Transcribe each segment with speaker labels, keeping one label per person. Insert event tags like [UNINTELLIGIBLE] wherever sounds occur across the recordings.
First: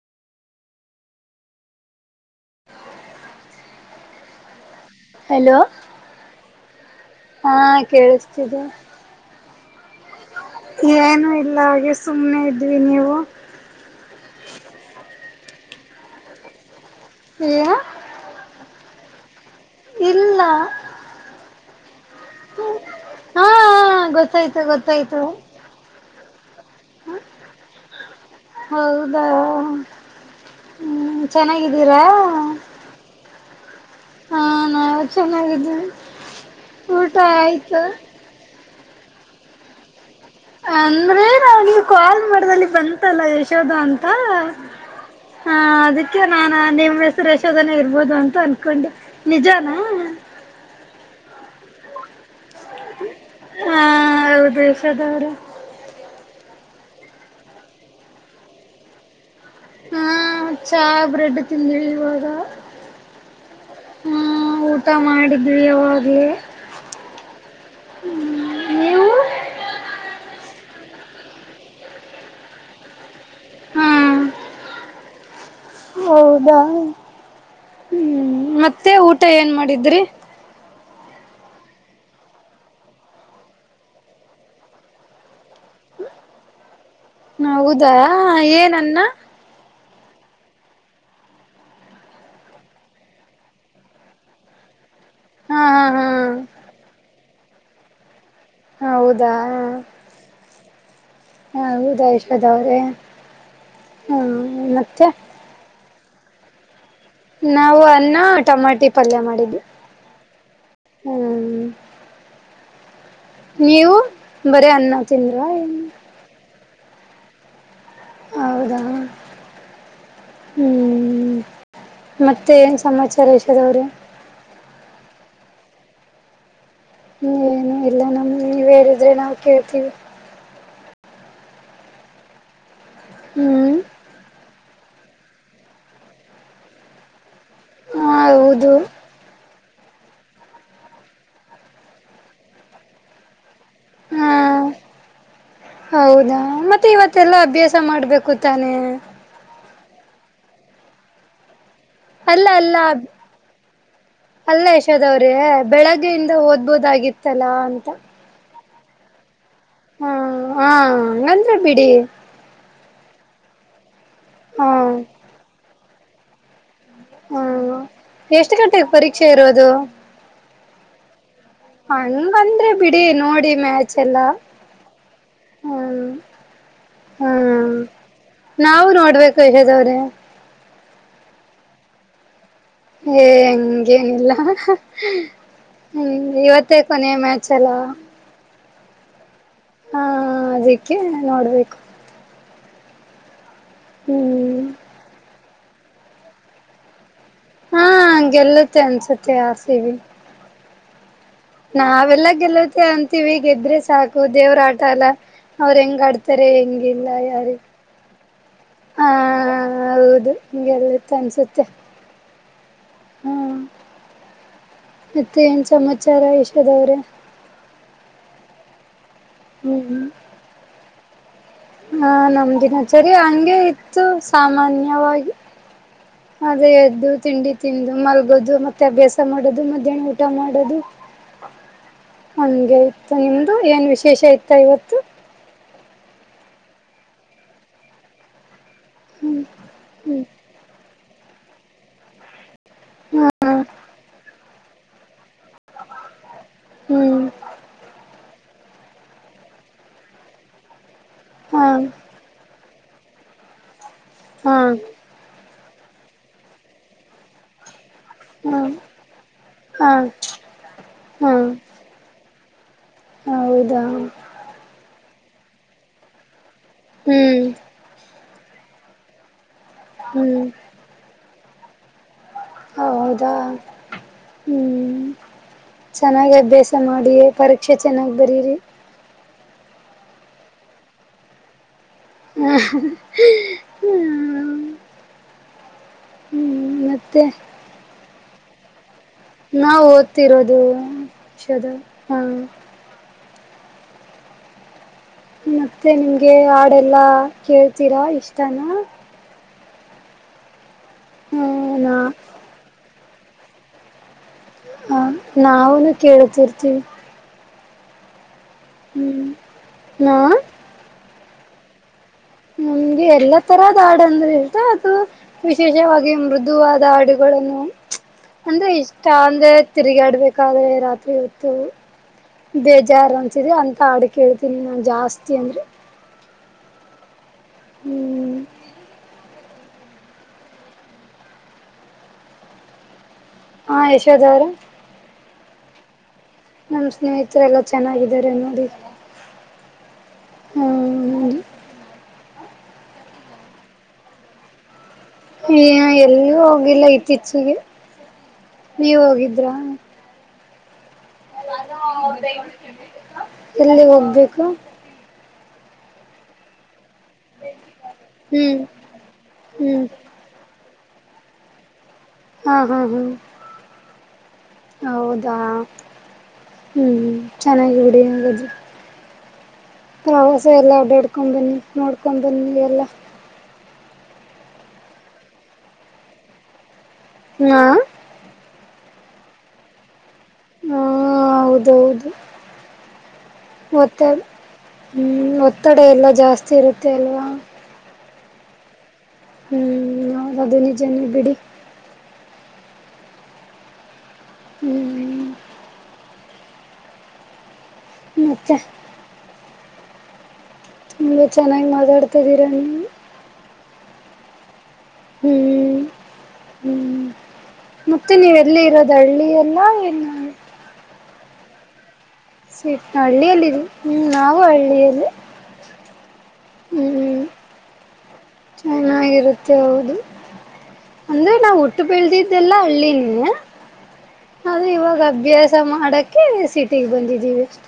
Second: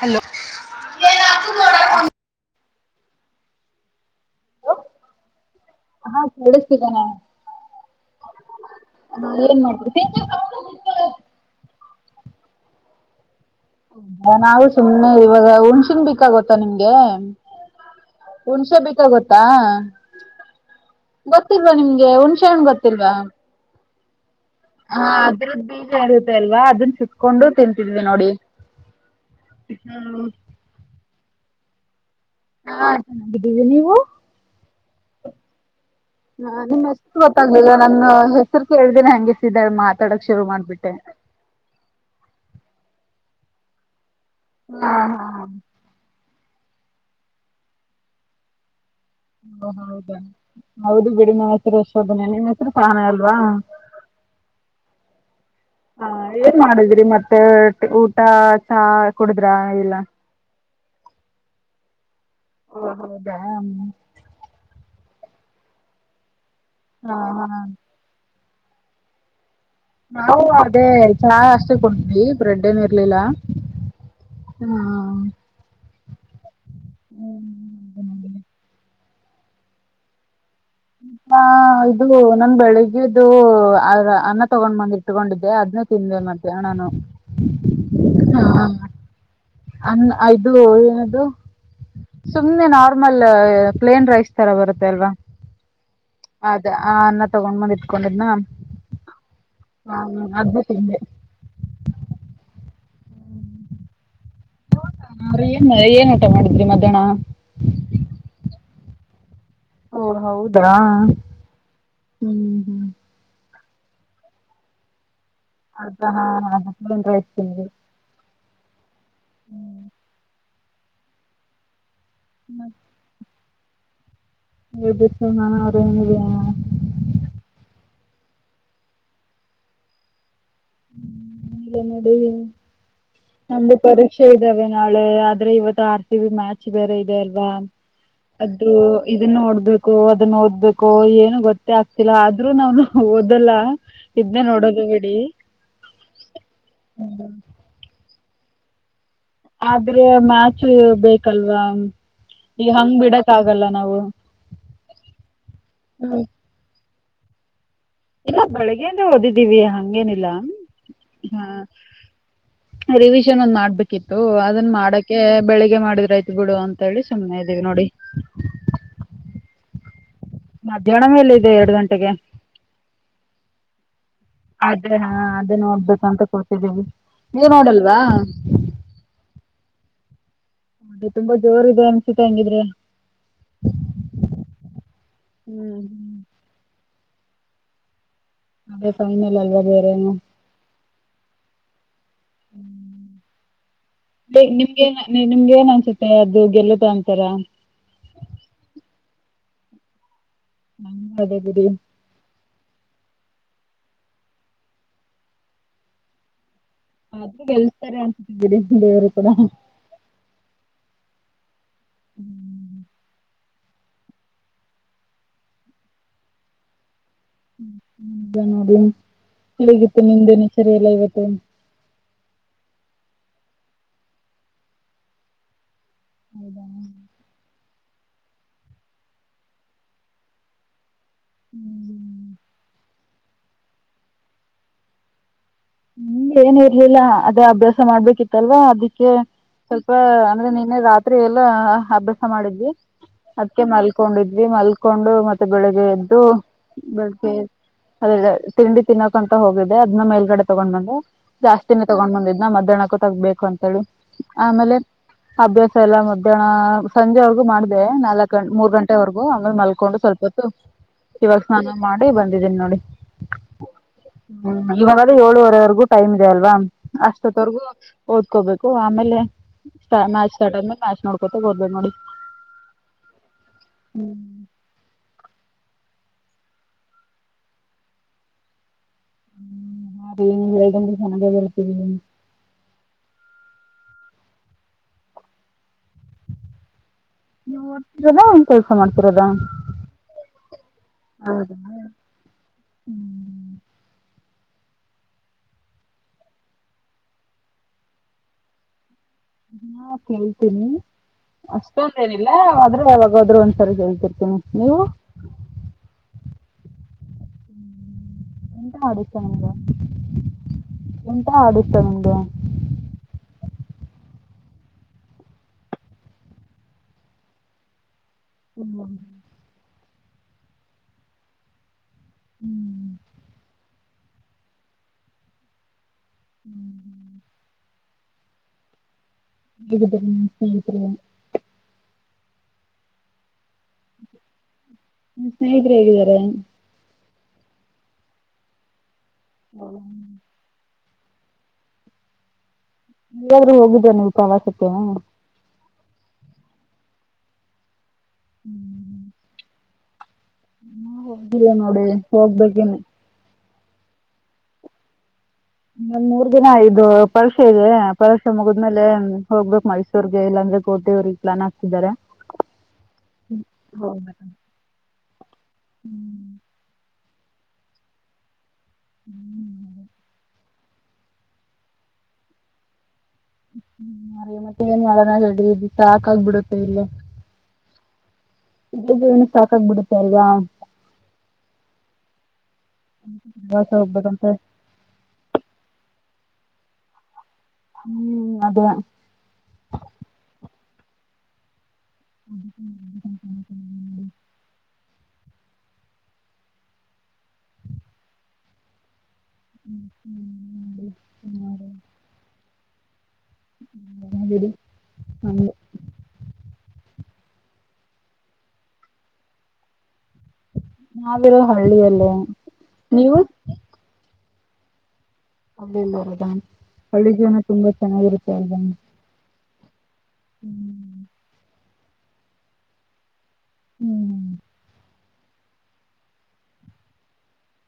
Speaker 1: Hello
Speaker 2: hello
Speaker 1: ಹಾ ಕೇಳಿಸ್ತಿದ್ದೇನೆ
Speaker 2: ಹಾ ಕೇಳಿಸ್ತಿದೆ
Speaker 1: [UNINTELLIGIBLE]
Speaker 2: ಏನುೂ ಇಲ್ಲ ಹಾಗೆ ಸುಮ್ಮ್ನೆ ಇದ್ವಿ ನೀವು
Speaker 1: ಹೌದಾ ನಾವು ಸುಮ್ನೆ ಇವಾಗ ಹುಣ್ಸಿನ್ ಬೇಕಾಗತ್ತಾ ನಿಮ್ಗೆ
Speaker 2: ಏ
Speaker 1: ಹುಣಸೆ ಬೇಕ ಗೊತ್ತಾ
Speaker 2: ಇಲ್ಲ
Speaker 1: ಗೊತ್ತಿಲ್ವಾ ನಿಮ್ಗೆ ಹುಣಸೆ ಹಣ ಗೊತ್ತಿಲ್ವಾ
Speaker 2: ಗಸ
Speaker 1: ಹ ಅದ್ರದ ಬೀಜ ಇೆ ಸರ್ವಾದು ಅನ್ನ ಸಿತ್ಕೊಂಡು ತಿಂತಿದ್ವಿ ನೋಡಿ
Speaker 2: ಹೌದಾ ಹ್ಮ್ ಚೆನ್ನಾಗಿದ್ದೀರಾ
Speaker 1: ಹಾ ಚೆನ್ನಾಗಿದ್ದ ನೀವು
Speaker 2: ಹಾ ನಾವು ಚೆನ್ನಾಗಿದ್ದೀವಿ
Speaker 1: ಹ ನಿ ಹೆ
Speaker 2: ಊಟ
Speaker 1: ಗೊತ್ತಾಗರ
Speaker 2: ಆಯ್ತು
Speaker 1: ನ ಹೆರು ಕೇಳ್ದಿನನ್ ಹಂಗೆಸಿದಳ ಮಾತ್
Speaker 2: ಅಂದ್ರೆ ನಾವಗ ಕಾಲ್ ಮದಲ್ಲಿ ಬಂತ ಲ್ಲ ಯಶೋ ಅಂತ
Speaker 1: ಹಾ ಹಾ
Speaker 2: ನಾನಾ ನಿಮ್ಮ್ ಹೆಸರು ಯಶೋಧನೆ ಇರ್ಬೋದು ಅಂತ ಅನ್ಕೊಂಡೆ
Speaker 1: ಓ
Speaker 2: ನಿಜಾನಾ
Speaker 1: ಹೌದಾ ಹೌದು ಬಿ ನ ರಸ ನಿಮ್ಮ ಹೆಸರು ಸಾನ ಅಲ್ವಾ
Speaker 2: ಚದರ
Speaker 1: ಹಾ ಏನ್ ಮಾಡಿದ್ರಿ ಮತ್ತೆ ಊಟ ಚಾ ಕುಡುದ್ರಾ ಇಲ್ಲ?
Speaker 2: ಹ್ಮ ಚಹ ಬ್ರೆಡ್ ತಿಿಂದಿಿ ಇವಾಗ
Speaker 1: ಓ ಹೌದಾ
Speaker 2: ಹ್ಮ ಊಟ ಮಾಡಿ ಡಿಗ್ರಿ ಹೋಗಿ
Speaker 1: ಹಾ ಹಾ
Speaker 2: ನೀವು
Speaker 1: ನಾವು ಅದೇ ಚಾ ಅಷ್ಟೆ ಕೊೊಂಡ್ವಿ ಬ್ರೆಡ್ ಏನ್ ಇರ್ಲಿಲ್ಲ
Speaker 2: ಹಾ
Speaker 1: ಹಾ ಹ
Speaker 2: ಹೌದಾ ಹ್ಮ್ ಮತ್ತೆ ಊ ಮತ್ತ ಏನ್ ಮಾಡಿದ್ರಿ
Speaker 1: ಇದು ನನ್ ಬೆಳಿಗ್ಗೆ ಅನ್ನ ತಗೊಂಡ್ ಬಂದ ಇಟ್ಕೊಂಡಿದ್ದೆ ಅದ್ನ್ನೇ ತಿಂದೆ ಮಧ್ಯಾಹ್ನನು
Speaker 2: ಹೌದಾ ಏನನ್ನ
Speaker 1: ಅನ್ ದು ಏನದು ಸುಮಮ್ಮನೆ ನಾರ್ಮಲ್ ಪ್ಲೇನ್ ರೈಸ್ ತರ ಬರುತ್ತೆ ಅಲ್ವಾ
Speaker 2: ಹಾ ಹಾ ಹಾ
Speaker 1: ಅದೇ ಆ ತಗೊಂಡ್ಂದ ಇಟ್ಕೊಂಡಿದ್
Speaker 2: ಹ ಹೌದಾ
Speaker 1: ಅದ್ನ ತಿಂದೆ.
Speaker 2: ಹ ಹೌದಾ ಎಷ್ಟದ ಅವ್ರೆ
Speaker 1: ಹ ಮಳೆ ಏನು ಮಾಡಿದ್ರಿ ಮತ್ತೆ
Speaker 2: ನಾವು ಅನ್ನ ಟಮಾಟಿ ಪಲ್ಯ ಮಾಡಿದ್ದು
Speaker 1: ಓ ಹೌದಾ ಹ್ಮ್ ಹ್ಮ್
Speaker 2: ನೀವು ಬರೀ ಅನ್ನ ತಿಂದ್ರಾ ಏನ್?
Speaker 1: ಅದಾ ಹಾ ಹ ಹ್ತೇ
Speaker 2: ಅವದ
Speaker 1: ಹ್ಮ್
Speaker 2: ಹ್ಮ್ ಮತ್ತೆ ಏನ್ ಸಮಾಚಾರ ಎಷ್ಟ [INAUDIBLE]
Speaker 1: [INAUDIBLE]
Speaker 2: ಹ್ಮ್ ಏನು ಇಲ್ಲ ನಮ್ ನೀವೇರಿದ್ರೆ ನಾವವು ಕೇಳ್ತೀವಿ
Speaker 1: ಎಲ್ಲನುಡನು ನಮ್ದ
Speaker 2: ಹ್ಮ್
Speaker 1: ಪರೀಕ್ಷೆ ಇದ್ದಾವವೆ ನಾಳೆ ಆದ್ರೆ ಇವತ್ತು ಆರ್ ಸಿ ಬಿ ಮ್ಯಾಚ್ ಬೇರೆ ಇದೆ ಅಲ್ ವಾ ಅದು
Speaker 2: ಹೌದು
Speaker 1: ಇದನ್ನು ಹೊಡ್ದ ಅದನ್ನ ಓದ್ಬೇಕು ಏನು ಗೊತ್ತೇ ಆಗ್ತಿಲ್ಲ ಆದ್ರೂ ನಾವ ಓದಲ್ಲ
Speaker 2: ಹಾ
Speaker 1: ಇದ್ದ ನೋಡದು ಬಿಡಿ
Speaker 2: ಹೌದಾ ಮತ್ತೆ ಇವತ್ತಲ್ಲಾ ಅಭ್ಯಾಸ ಮಾಡ ಮಾಡ್ಬೇಕು ತಾನೆ
Speaker 1: ಆದ್ರೆ ಮ್ಯಾಚು ಬೇಕಲ್ವಾ
Speaker 2: ಅಲ್ಲ
Speaker 1: ಈಗ
Speaker 2: ಅಲ್ಲ
Speaker 1: ಹಂಗ್ ಬಿಡಕ್ ಆಗಲ್ಲ ನಾವು
Speaker 2: ಅಲ್ಲ ಯಶೋದ್ ಅವ್ರೇ ಬೆಳಗ್ಗೆಯಿಂದ ಓದ್ಬೋದಾಗಿತ್ತು ಚಲಾಂ
Speaker 1: ಇ ಬೆಳಗ್ಗೆ ಇಂದ ಓದಿ [UNINTELLIGIBLE]
Speaker 2: ಹಾ
Speaker 1: ಹಂಗೇನಿಲ್ಲ
Speaker 2: ಹಾ
Speaker 1: ಹಾ
Speaker 2: ಹಂಗಂದ್ರೆ ಬಿಡಿ
Speaker 1: ರಿವಿಷನ್ ಒಂದ್ ಮಾಡ್ಬಿ ಕಿತ್ತು
Speaker 2: ಹಾ
Speaker 1: ಅದನ್ನ ಮಾಡಕ್ಕೆೆ ಬೆಳಿಗ್ಗೆ ಮಾಡಿದ ರೈತಗಳು ಅಂತ್
Speaker 2: ಹ್ಮ ಎಷ್ಟು ಗಂಟೆಗೆ ಪರೀಕ್ಷೆ ಇರೋದು ಹ್ಮ
Speaker 1: ಮಧ್ಯಾಹ್ನ ಮೇಲೆ ಇದೆ ಎರಡು ಗಂಟೆಗೆ
Speaker 2: ಹಂಗಂದ್ರೆ ಬಿಡಿ ನೋಡಿ ದಿ ಮಚ್ ಚಲ್ಲಾ
Speaker 1: ಅದೇ ಹಾ ಅದೇ
Speaker 2: ಹ್ಮ್
Speaker 1: ನೋಡ್ಬೇಕಂತ ಕೂತಿದ್ದೀವಿ ನೀವು
Speaker 2: ಹ್ಮ
Speaker 1: ನೋಡಲ್ವಾ
Speaker 2: ನಾವು ನೋಡ್ಬೇಕು ಯಶೋದಾವ್ರೆ
Speaker 1: ಅದು ತುಂಬಾ ಜೋರ್ ಇದೆ ಅನ್ಸತ್ತೆ ಹಂಗಿದ್ರೆ
Speaker 2: ಏ ಹಂಗೇನಿಲ್ಲ ಹ
Speaker 1: ಹ್ಮ್
Speaker 2: ಇವತ್ತ ಕೊನೆ ಮ್ಯಾಚ್ ಎಲ್ಲ
Speaker 1: ಅದೇ ಸುಮ್ನ್
Speaker 2: ಹಾ ಅದಕ್ಕೆ ನೋಡ್ಬೇಕು
Speaker 1: ಹ್ಮ್
Speaker 2: ಹ್ಮ್
Speaker 1: ನಿಮ್ಗೆ ನು ನಿಂ ಏನ್ ಅನ್ಸುತ್ತೆ ಅದು ಗೆಲ್ಲತಾ ಅಂತಾರ
Speaker 2: ಹಾ ಗೆಲ್ಲತ್ತೆ ಅನ್ಸತ್ತೆ ಆಸೀವಿ
Speaker 1: ಹ್ಮ್
Speaker 2: ನಾವೆಲ್ಲ ಗೆಲ್ಲೋದ್ ಅಂತಿವವಿ ಗೆದ್ರೆ ಸಾಕು ದೇವ್ರ ಆಟ ಅಲ್ಲ ಅವ್ರು ಹೆಂಗ್ ಆಡ್ತಾರೆ ಹೆಂಗೇ ಲ್ಲ
Speaker 1: ಆದ್ರೂ
Speaker 2: ಯಾರ
Speaker 1: ಗೆಲ್ಸ್ತಾರೆ ಅನ್ಸುತ್ತೆ ಬಿಡಿ
Speaker 2: ಹ
Speaker 1: ದೇವರು ಕೂಡ
Speaker 2: ಹೌದು ಹಗೆ [INAUDIBLE] ತನಿಸುತ್ತೇ
Speaker 1: ಹ್ಮ್.
Speaker 2: ಹ್ಮ ಮತ್ತೆ ಏನ್ ಸಮಾಚಾರ ಯಶೋಧವ್ರೆ
Speaker 1: ಹ್ಮ ಈಗ ನೋಡಿ ಹೇಗಿತು ನಿಮ್ ದಿನಚರಿಯಲ್ಲ ಇವತ್ತು ಹ
Speaker 2: ಹಾ ನಮ ದಿನಾಚರಿ ಹಂಗೆ ಇತ್ತು ಸಾಮಾನ್ಯವಾಗಿ
Speaker 1: ಹೌದಾ
Speaker 2: ಅದೇ ಎದ್ದು ತಿಂಡಿ ತಿಂದು ಮಲಗೋದು ಮತ್ತೆ ಅಭ್ಯಾಸ ಮಾಡೋದು ಮಧ್ಯಾಹನ ಊಟ ಮಾಡೋದು
Speaker 1: ಹ್ಮ್
Speaker 2: ಅಂಗೇ ನಿಮ್ದು ಏನ್ ವಿಶೇಷ ಇತ್ತ ಇವತ್ತು
Speaker 1: ಹ್ಮ ಏನ್ ಇರ್ಲಿಲ್ಲ ಅದೇ ಅಭ್ಯಾಸ ಮಾಡ್ಬೇಕಿತ್ತಲ್ವಾ ಅದಿ ಸ್ವಲ್ಪ ಅಂದ್ರೆ ನಿನ್ನೆ ರಾತ್ರಿ ಎಲ್ಲಾ ಅಭ್ಯಾಸ ಮಾಡಿದ್ವಿ
Speaker 2: ಹಾ
Speaker 1: ಅದಿಕೆ ಮಲ್ಕೊಂಡಿದ್ದೆ ಮಲ್ಕೊಂಡು ಮತ್ತು ಮತ್ತ ಬೆಳಗ್ಗೆ ಎದ್ದು
Speaker 2: ಹ್ಮ್
Speaker 1: ಬೆಳಗ್ಗೆ ಅದೆ ತಿಂಡಿ ತಿನ್ನೋಕಂತ ಹೋಗಿದೆ ಅದ್ ಮೇಲ್ಗಡೆ ತೊಗೊಂಡ ಬಂದೇ
Speaker 2: ಹಾ
Speaker 1: ಜಾಸ್ತಿನೇ ತಗೊಂಡ್ ಬಂದಿದ್ನ ಮಧ್ಯಾಹ್ನ ಅಕ್ಕು ತಗ್ಬೇಕು ಅಂತಳು
Speaker 2: ಹಾ
Speaker 1: ಆಮೇಲೆ ಅಭ್ಯಾಸ ಎಲ್ಲ ಮೊದಲ ಸಂಜೆ ಔಟ್ ಮಾಡ್ದ ನಾಲ್ಕ್ ಗ
Speaker 2: ಹಾ
Speaker 1: ಮೂರ್ ಗಂಟೆವರೆಗು ಹಂಗ
Speaker 2: ಹಾ
Speaker 1: ಮಲ್ಕೊಂಡು ಸ್ವಲ್ಪತ್ತು
Speaker 2: ಹಾ
Speaker 1: ಇವಾಗ ಸ್ನಾನ ಮಾಡಿ ಬಂದಿದ್ದೀನಿ ನೋಡಿ
Speaker 2: ಹೌದಾ
Speaker 1: ಏಳುವರೆವರೆಗೂ ಟೈಮ್ ಇದೆಲ್ವಾ
Speaker 2: ಹ್ಮ್
Speaker 1: ಅಸ್ಟೊಥವರ್ಗು ಓದ್ಕೋಬೇಕು ಆಮೇಲೆ ಮ್ಯಾಚ್
Speaker 2: ಹ್ಮ್
Speaker 1: ಸ್ಟಾರ್ಟ್ ಆದ್ಮೇಲೆ ಮ್ಯಾಚ್ ನೋಡ್ಬೇಕು ಬಸ್ ಗೇ ಹೋದ್ಲು ನೋಡಿ
Speaker 2: ಹೌದಾ
Speaker 1: ಹ್ಮ್
Speaker 2: ಹ್ಮ ಚೆನ್ನಾಗಿ ಅಭ್ಯಾಸ ಮಾಡಿೇ ಪರೀಕ್ಷೆ ಚೆನ್ನಾಗ್ ಬರೀರಿ
Speaker 1: ಹ ಅರಿ ನೀವ್ ಹೇಳ್ಧದಂಗೆ ಚನ್ನಾಗಿ ಬರೀತಿನಿ
Speaker 2: ಹ ಹ್ಮ ಹ್ಮ ಮತ್ತೆ
Speaker 1: ನದ [INAUDIBLE] ಕೌ [INAUDIBLE]
Speaker 2: ನಾವು ಓದ್ತಿರೋದು
Speaker 1: ಹಾ
Speaker 2: ಷದ ಹಾ ಮತ್ತೆ ನಿಮ್ಗೆ ಹಾಡೆಲ್ಲಾ ಕೇಳ್ತೀರಾ ಇಷ್ಟಾನ
Speaker 1: ನಾ ಕೇಳ್ತೀನಿ
Speaker 2: ಹ್ಮ ನಾ
Speaker 1: ಅಷ್ಟೊಂದ್ ಏನಿಲ್ಲ ಆದ್ರೂ ಆವಾಗ ಹೋದ್ರೆ ಒಂದ್ಸರಿ ಹೇಳ್ತಿರ್ತಿನಿ
Speaker 2: ಹ ನಾವುನು ಕೇಳಿದ್ ತಿರ್ಚಿ
Speaker 1: ಎಂತ ಮಾಡಿತ್ತು ನಿಮ್ಗೆ
Speaker 2: ನಾ
Speaker 1: ಎಂತ ಆಡಿತ್ತು ನಿಮ್ಗೆ
Speaker 2: ನಮ್ಗೆ ಎಲ್ಲ ತರದ್ ಹಾಡು ಅಂದ್ರೆ ಇಷ್ಟ ಅದು ವಿಶೇಷವಾಗಿ ಮೃದುವಾದ ಹಾಡುಗಳನ್ನು ಅಂದ್ರೆ
Speaker 1: ಹ್ಮ್
Speaker 2: ಇಷ್ಟ ಅಂದೆ ತಿರುಗಾಡ್ಬೇಕಾದ್ರೆ ರಾತ್ರಿ ಹೊತ್ತು
Speaker 1: ಹ್ಮ್
Speaker 2: ಬೇಜಾರು ಅನ್ಸಿದೆ ಅನ್ ತಾಡು ಕೇಳ್ತೀನಿ ನಾನು ಜಾಸ್ತಿ ಅಂದರೆ
Speaker 1: ಹ್ಮ್ ಹ್ಮ್ [INAUDIBLE]
Speaker 2: ಹ್ಮ್
Speaker 1: ಇಗದೆ ಸ್ನೇಹಿತರೇ
Speaker 2: ಹಾ ಯಶೋಧ ಅವ್ರೆ
Speaker 1: ಸ್ನೇಹಿತರು ಹೇಗಿದ್ದಾರೆ
Speaker 2: ನಮ್ ಸ್ನೇಹಿ ಈತ್ರ ಎಲ್ಲ ಚೆನ್ನಾಗಿದ್ದಾರೆ ನೋಡಿ
Speaker 1: ಹ್ಮ
Speaker 2: ಹ್ಮ್
Speaker 1: ನೀವಾದ್ರೂ ಹೋಗಿದ್ರ ನೀವು ಪ್ರವಾಸಕ್ಕೆ
Speaker 2: ಈ ಎಲ್ಲೂ ಹೋಗಿಲ್ಲ ಇತ್ತೀಚೆಗೆ ನೀವ್ ಹೋಗಿದ್ರಾ
Speaker 1: ಹ ಹೋಗಿಲ್ಲ ನೋಡೇ ಹೋಗ್ಬೇಕಿನ್ನು
Speaker 2: ಎಲ್ಲಿ ಹೋಗ್ಬೇಕು
Speaker 1: ನನ್ ಮೂರ್ ದಿನ ಇದು ಪರೀಕ್ಷೆ ಇದೆ ಪರೀಕ್ಷೆ
Speaker 2: ಹ್ಮ್
Speaker 1: ಮುಗಿದ್ಮೇಲೆ ಹೋಗ್ಬೇಕು
Speaker 2: ಹ್ಮ್
Speaker 1: ಮೈಸೂರ್ಗೆ ಇಲ್ಲಾಂದ್ರೆ ಕೋಟೆವ್ರರಿಗೆ ಪ್ಲಾನ್ ಹಾಕ್ತಿದಿದ್ದಾರೆ
Speaker 2: ಹಾ ಹಾ ಹ್ಮ್ ಹೌದಾ ಹ್ಮ್ ಹ್ಮ್ ಚೆನ್ನಾಗಿ ಬಿಡಿ ಹಂಗಾದ್ರೆ [UNINTELLIGIBLE] ಹ ಸೋ ಎಲ್ಲ ಓಡಾಡ್ಕೊಂಡ್ ಬನ್ನಿ ನೋಡ್ಕೊಂಡು ಬನ್ನಿ ಎಲ್ಲ
Speaker 1: ಹ್ಮ ಮರಿ ಮತ್ತೆ ಏನ್ ಮಾಡನಾಗಡಿ ಸಾಕಾಗಬಿಡುತ್ತೆ ಇಲ್ಲೆ
Speaker 2: ಹ್ಮ
Speaker 1: ಇಲ್ಲಿ ಜೀವ್ನ ಸಾಕಾಗ್ಬಿಡುತ್ತೆ ಅಲ್ವಾ
Speaker 2: ಹಾ ಹೌದೌದು
Speaker 1: ಪ್ರವಾಸ ಹೋಗ್ಬೇಕಂತ
Speaker 2: ಹ್ಮ್ ಒತ್ತಡ ಎಲ್ಲ ಜಾಸ್ತಿ ಜಾಸ್ತಿ ಇರುತ್ತೆ ಅಲ್ವಾ
Speaker 1: ಹ್ಮ್ ಅದ
Speaker 2: ಹ್ಮ್ ನ ಅದು ನಿಜನೇ ಬಿಡಿ
Speaker 1: ಅ
Speaker 2: ಹ್ಮ್ ್ಮ ಮಚ್ಚ
Speaker 1: ಹ್ಮ್ ಹ್ಮ್
Speaker 2: ತುಂಬಾ ಚೆನ್ನಾಗ್ ಮಾತಾಡ್ತಾ ಇದಿ ಇದನ್ನ
Speaker 1: ಹ ಬಿಡ ಹ
Speaker 2: ಹ್ಮ್ ಹ್ಮ್ ಮತ್ತೆ ನೀವೆಲ್ಲಿ ಇರೋದ ಹಳ್ಳಿ ಎಲ್ಲ ಏನು
Speaker 1: ನಾವಿರೋ ಹಳ್ಳಿಯಲ್ಲೇ
Speaker 2: ಸಟ್
Speaker 1: ನೀವು
Speaker 2: ಹಳ್ಳಿಯಲ್ಲಿ ಹ್ಮ ನಾವು ಹಳ್ಳಿಯಲ್ಲಿ
Speaker 1: ಹಮ್ಮೇ ಹಳ್ಳಿ
Speaker 2: ಹ್ಮ್
Speaker 1: ಜೀವನ ತುಂಬಾ ಚೆನ್ನಾಗಿರುತ್ತೆ ಅಲ್ವಾ
Speaker 2: ಚೆನ್ನಾಗಿರುತ್ತೆ ಚೌದು
Speaker 1: ಹ್ಮ್
Speaker 2: ಅಂದ್ರೆ ನಾವುಟ್ಟ ಬೆಳೆದಿದ್ದೆಲ್ಲ ಹಳ್ಳಿ ನೀ
Speaker 1: ಹ್ಮ್
Speaker 2: ಆದ್ರೆ ಇವಾಗ ಅಭ್ಯಾಸ ಮಾಡಕ್ಕೆೆ ಸಿಟಿಿಗೆ ಬಂದಿದ್ದ್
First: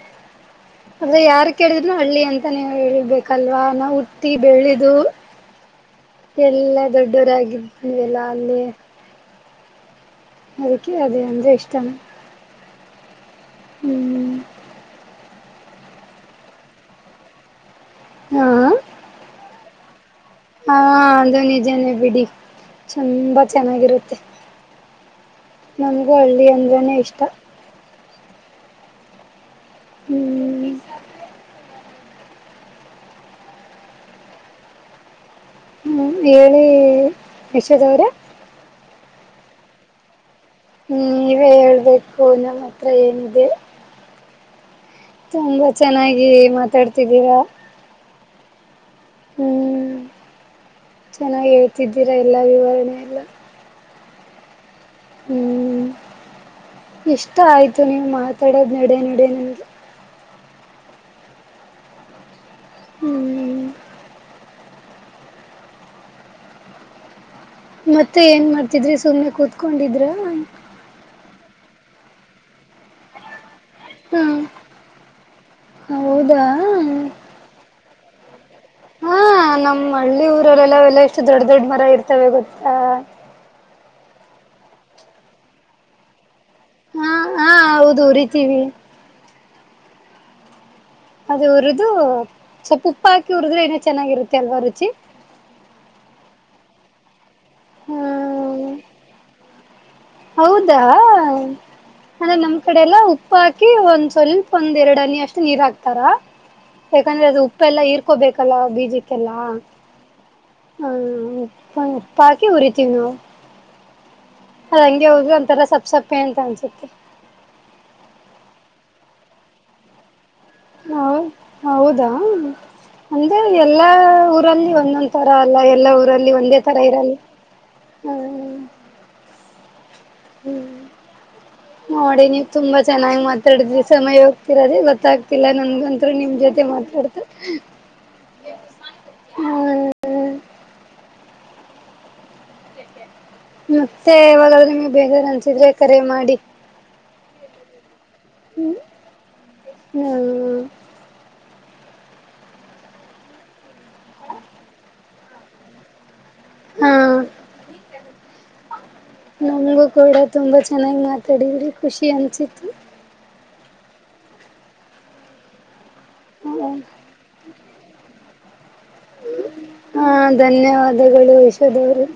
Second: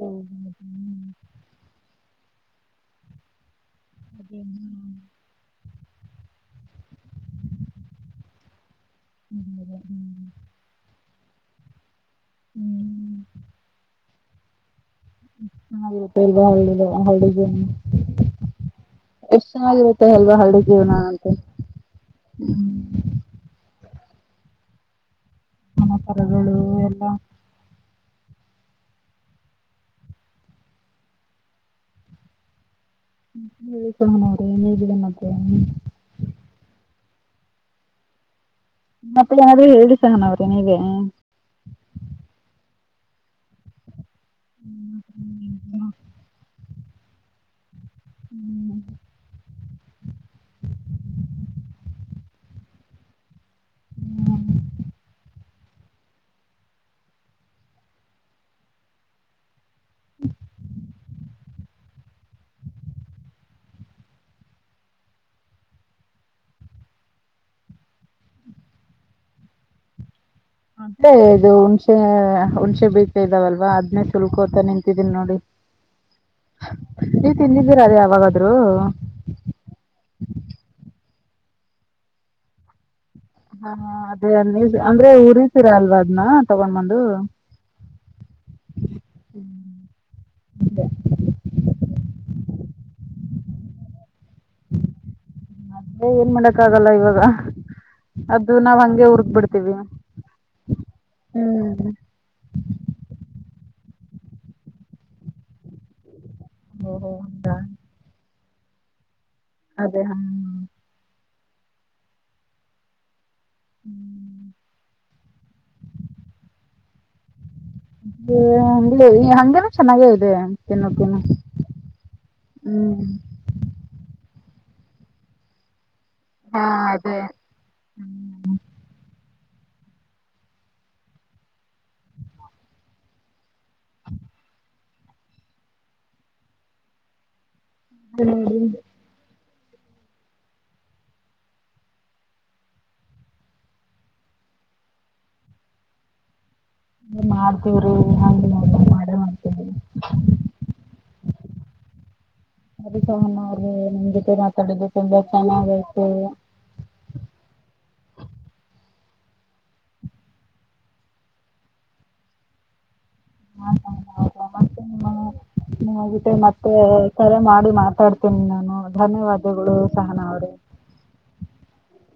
Speaker 1: ಹ್ಮ ಹ
Speaker 2: ಅ್ರ ಯಾರ್ ಕೇಳಿದ್ನನು ಹಳ್ಳಿ ಅಂತ ನೀವು ಹೇಳ್ಬೇಕಲ್ವಾ ಅನ ಹುಟ್ಟಿ ಬೆಳೆದು ಎಲ್ಲಾ ದೊಡ್ಡವರಾಗಿದಲ್ಲ ಅಲ್ಲಿ
Speaker 1: ಹ್ಮ ಹ್ಮ್ [UNINTELLIGIBLE]
Speaker 2: ಮದಕ ಅದ ಅಂದ ಇಷ್ಟಮ ಹ್ಮ್
Speaker 1: ಹ ಗ [UNINTELLIGIBLE] ಇಲ್ವಾ ಹಳ್ಳ ಹಳ್ಳ
Speaker 2: ಹಾ
Speaker 1: ಸಲ್
Speaker 2: ಹಾ ಅದು ನಿಜಾನೇ ಬಿಡಿ ತುಂಬಾ ಚೆನ್ನಾಗಿರುತ್ತೆ ನಮಗೂ ಹಳ್ಳಿ
Speaker 1: ಸಮಾಚಾರಗಳು
Speaker 2: ಅಂದ್ರನೇ
Speaker 1: ಎಲ್ಲ
Speaker 2: ಇಷ್ಟ ಹ್ಮ್
Speaker 1: ಹೇಳಿಕಣ [UNINTELLIGIBLE] ನೋ್ರಿ ಏನ್ ಹೇಗಿದೆನ್ನ
Speaker 2: ಹ್ಮ್ ಹೇಳಿ ವಿಷದೌರ
Speaker 1: ಮತ್ತೆ ಯನಾದ್ೂ ಹೇಳಿ ಸಹ ನಾವ್
Speaker 2: ಹ್ಮ್ ನೀವೇ ಹೇಳ್ಬೇಕು ನಮ್ಮತ್ತ ತ್ರೈಂದು
Speaker 1: ಹ್ಮ್
Speaker 2: ತುಂಬಾ ಚೆನ್ನಾಗಿ ಮಾತಾಡ್ತಿದ್ದೀರಾ
Speaker 1: ಹ್ಮ್
Speaker 2: ಹ್ಮ್ ಚೆನ್ನಾಗಿ ಹೇಳ್ತಿದ್ದೀರಾ ಎಲ್ಲಾ ವಿವರಣೆ ಎಲ್ಲ
Speaker 1: ಹ್ಮ್
Speaker 2: ಹ್ಮ್ ಇಷ್ಟ ಆಯ್ತು ನೀವು ಮಾತಾಡೋದ್ ನಡೆ ನಡೆ ನನ್ಗೆ ಹ್ಮ ಮತ್ತೆ ಏನ್ ಮಾಡ್ತಿದ್ರಿ ಸುಮ್ನೆ ಕೂತ್ಕೊಂಡಿದ್ರ
Speaker 1: ಮೆ ಇದು ಹುಣಸೆ ಹಣ ಬ ಇದಾವಲ್ವಾ ಅದನ್ನೇ
Speaker 2: ಹ
Speaker 1: ಶುಲ್ಕೋತ ನಿಂತಿದೀನಿ [INAUDIBLE] ನೋಡಿ
Speaker 2: ಹೌದಾ
Speaker 1: ನೀ ತಿಂದಿದ್ದೀರದ ಹ [UNINTELLIGIBLE]
Speaker 2: ಹಾ ನಮ್ಮ್ ಹಳ್ಳಿ ಊರಲ್ಲೆಲ್ಲ ಎೆಲ್ಲ ಇ ಅ ದೊಡ್ಡ ದೊಡ್ಡ ಮರ ಇರ್ತವೆ ಗೊತ್ತಾ
Speaker 1: ಹ ಅದೇ ಅ ನೀ ಅಂದ್ರೆ ಉರಸೀರಾ ಅಲ್ವಾ ಅದ್ನ ತಗೊಂಡ್ ಬಂದು
Speaker 2: ದೋರಿತೀವಿ
Speaker 1: ಹ್ಮ್ ಅದ [INAUDIBLE]
Speaker 2: ಅದ ಉರಿದು ಸ್ವಲ್ಪ ಉಪ್ಪ ಹಾಕಿ ಉರಿದ್ರೆ ಏನೋ ಚೆನ್ನಾಗಿರುತ್ತೆ ಕೆಲ್ವರುಚಿ
Speaker 1: ಮತ್ತೆ ಏನ್ ಮಾಡಕ್ ಆಗಲ್ಲ ಇವಾಗ ಅದು
Speaker 2: ಹ್ಮ
Speaker 1: ನಾವ್ ಹಂಗೆ ಉರ್ಗ್ ಬಿಿಡ್ತವಿ ತ
Speaker 2: ಹೌದಾ ಅಂದೆ ನಮ್ ಕಡೆ ಎಲ್ಲ ಉಪ್ಪ ಿ ಒಂದ್ ಸ್ವಲ್ಪ ಒಂದ್ ಎರಡು ಹನಿ ಅಷ್ಟು ನೀರ್ ಹಾಕ್ತಾರ
Speaker 1: ಓಹೋ
Speaker 2: ಯಾಕಂದ್ರೆ ಅದು
Speaker 1: ಹೌದಾ
Speaker 2: ಉಪ್ಪ ಎಲ್ಲಾ ಇರ್ಕೋಬೇಕು ಕಲ ಬಿಜ ಕೆಲ್ಲ
Speaker 1: ಅದೇ ಹ
Speaker 2: ಪಾಕಿ ಕುರಿತನ
Speaker 1: ಹ್ಮ್
Speaker 2: ಅದ ಹಂಗೆ ಹ್ರರು ಒಂತರ ಸಪ್ಪ ಸಪ್ಪೆ ಅಂತ ಅನ್ಸುತ್ತೆ
Speaker 1: ಅಂಗ ಹೇನ ಚೆನ್ನಾಗೇ ಇದೆ
Speaker 2: ಹ
Speaker 1: ತಿನ್ನೋಕೇನು
Speaker 2: ಹೌದಾ
Speaker 1: ಹ್ಮ್
Speaker 2: ಅಂದ್ರೆ ಎಲ್ಲಾಊ ಊರಲ್ಲಿ ಒಂದೊಂದ ತರ ಅಲ್ಲ ಎಲ್ಲ ಊರಲ್ಲಿ ಅಲ್ಲಿ ಒಂದೇ
Speaker 1: ಹಾ
Speaker 2: ತರ ಇರಲ್ಲ
Speaker 1: ಅದೇ
Speaker 2: ಹ್ಮ ಹ್ಮ್ ನೋಡಿ ನೀವು್ ತುಂಬಾ ಚೆನ್ನಾಗಿ್ ಮಾತಾಡಿದ್ರಿ ಸಮಯ ಹೋಗ್ತಿೀರದೆ ಗೊತ್ತಾಗ್ತಿಲ್ಲ ನನ್ಗಂರುೂ ನಿಮ್ ಜೊತೆ ಮಾತಾಡ್ತ
Speaker 1: ಹದ
Speaker 2: ಹ್ಮ ಮತ್ತೆವಲಾದ್ರಮ ಬೇಜಾರ ಅನ್ಸಿದ್ರೆ ಕರೆ ಮಾಡಿ
Speaker 1: ಮಾಡ್ತವ್ರಿ ಹ ಮಾಡೇ ಮಾಡ್ತೇವ್ರಿ ಅದ ಸನ್ ಅವ್ರೆ ನಿಮ್ ಜೊತೆ ಮಾತಾಡಿದ ತುಂಬಾ ಚೆನ್ನಾಗಯತು
Speaker 2: ಹಾ ನಮಗೂ ಕೂಡ ತುಂಬಾ ಚೆನ್ನಾಗಿ್ ಮಾತಾಡಿದ್ರಿ ಖುಷಿ ಅನ್ಸಿತ್ತು
Speaker 1: ಹ ಹೆ ಮತ್ತೆ ಕರೆ ಮಾಡಿ ಮಾತಾಡ್ ಾನ
Speaker 2: ಹಾ ಧನ್ಯವಾದಗಳು ವಿಷದವರು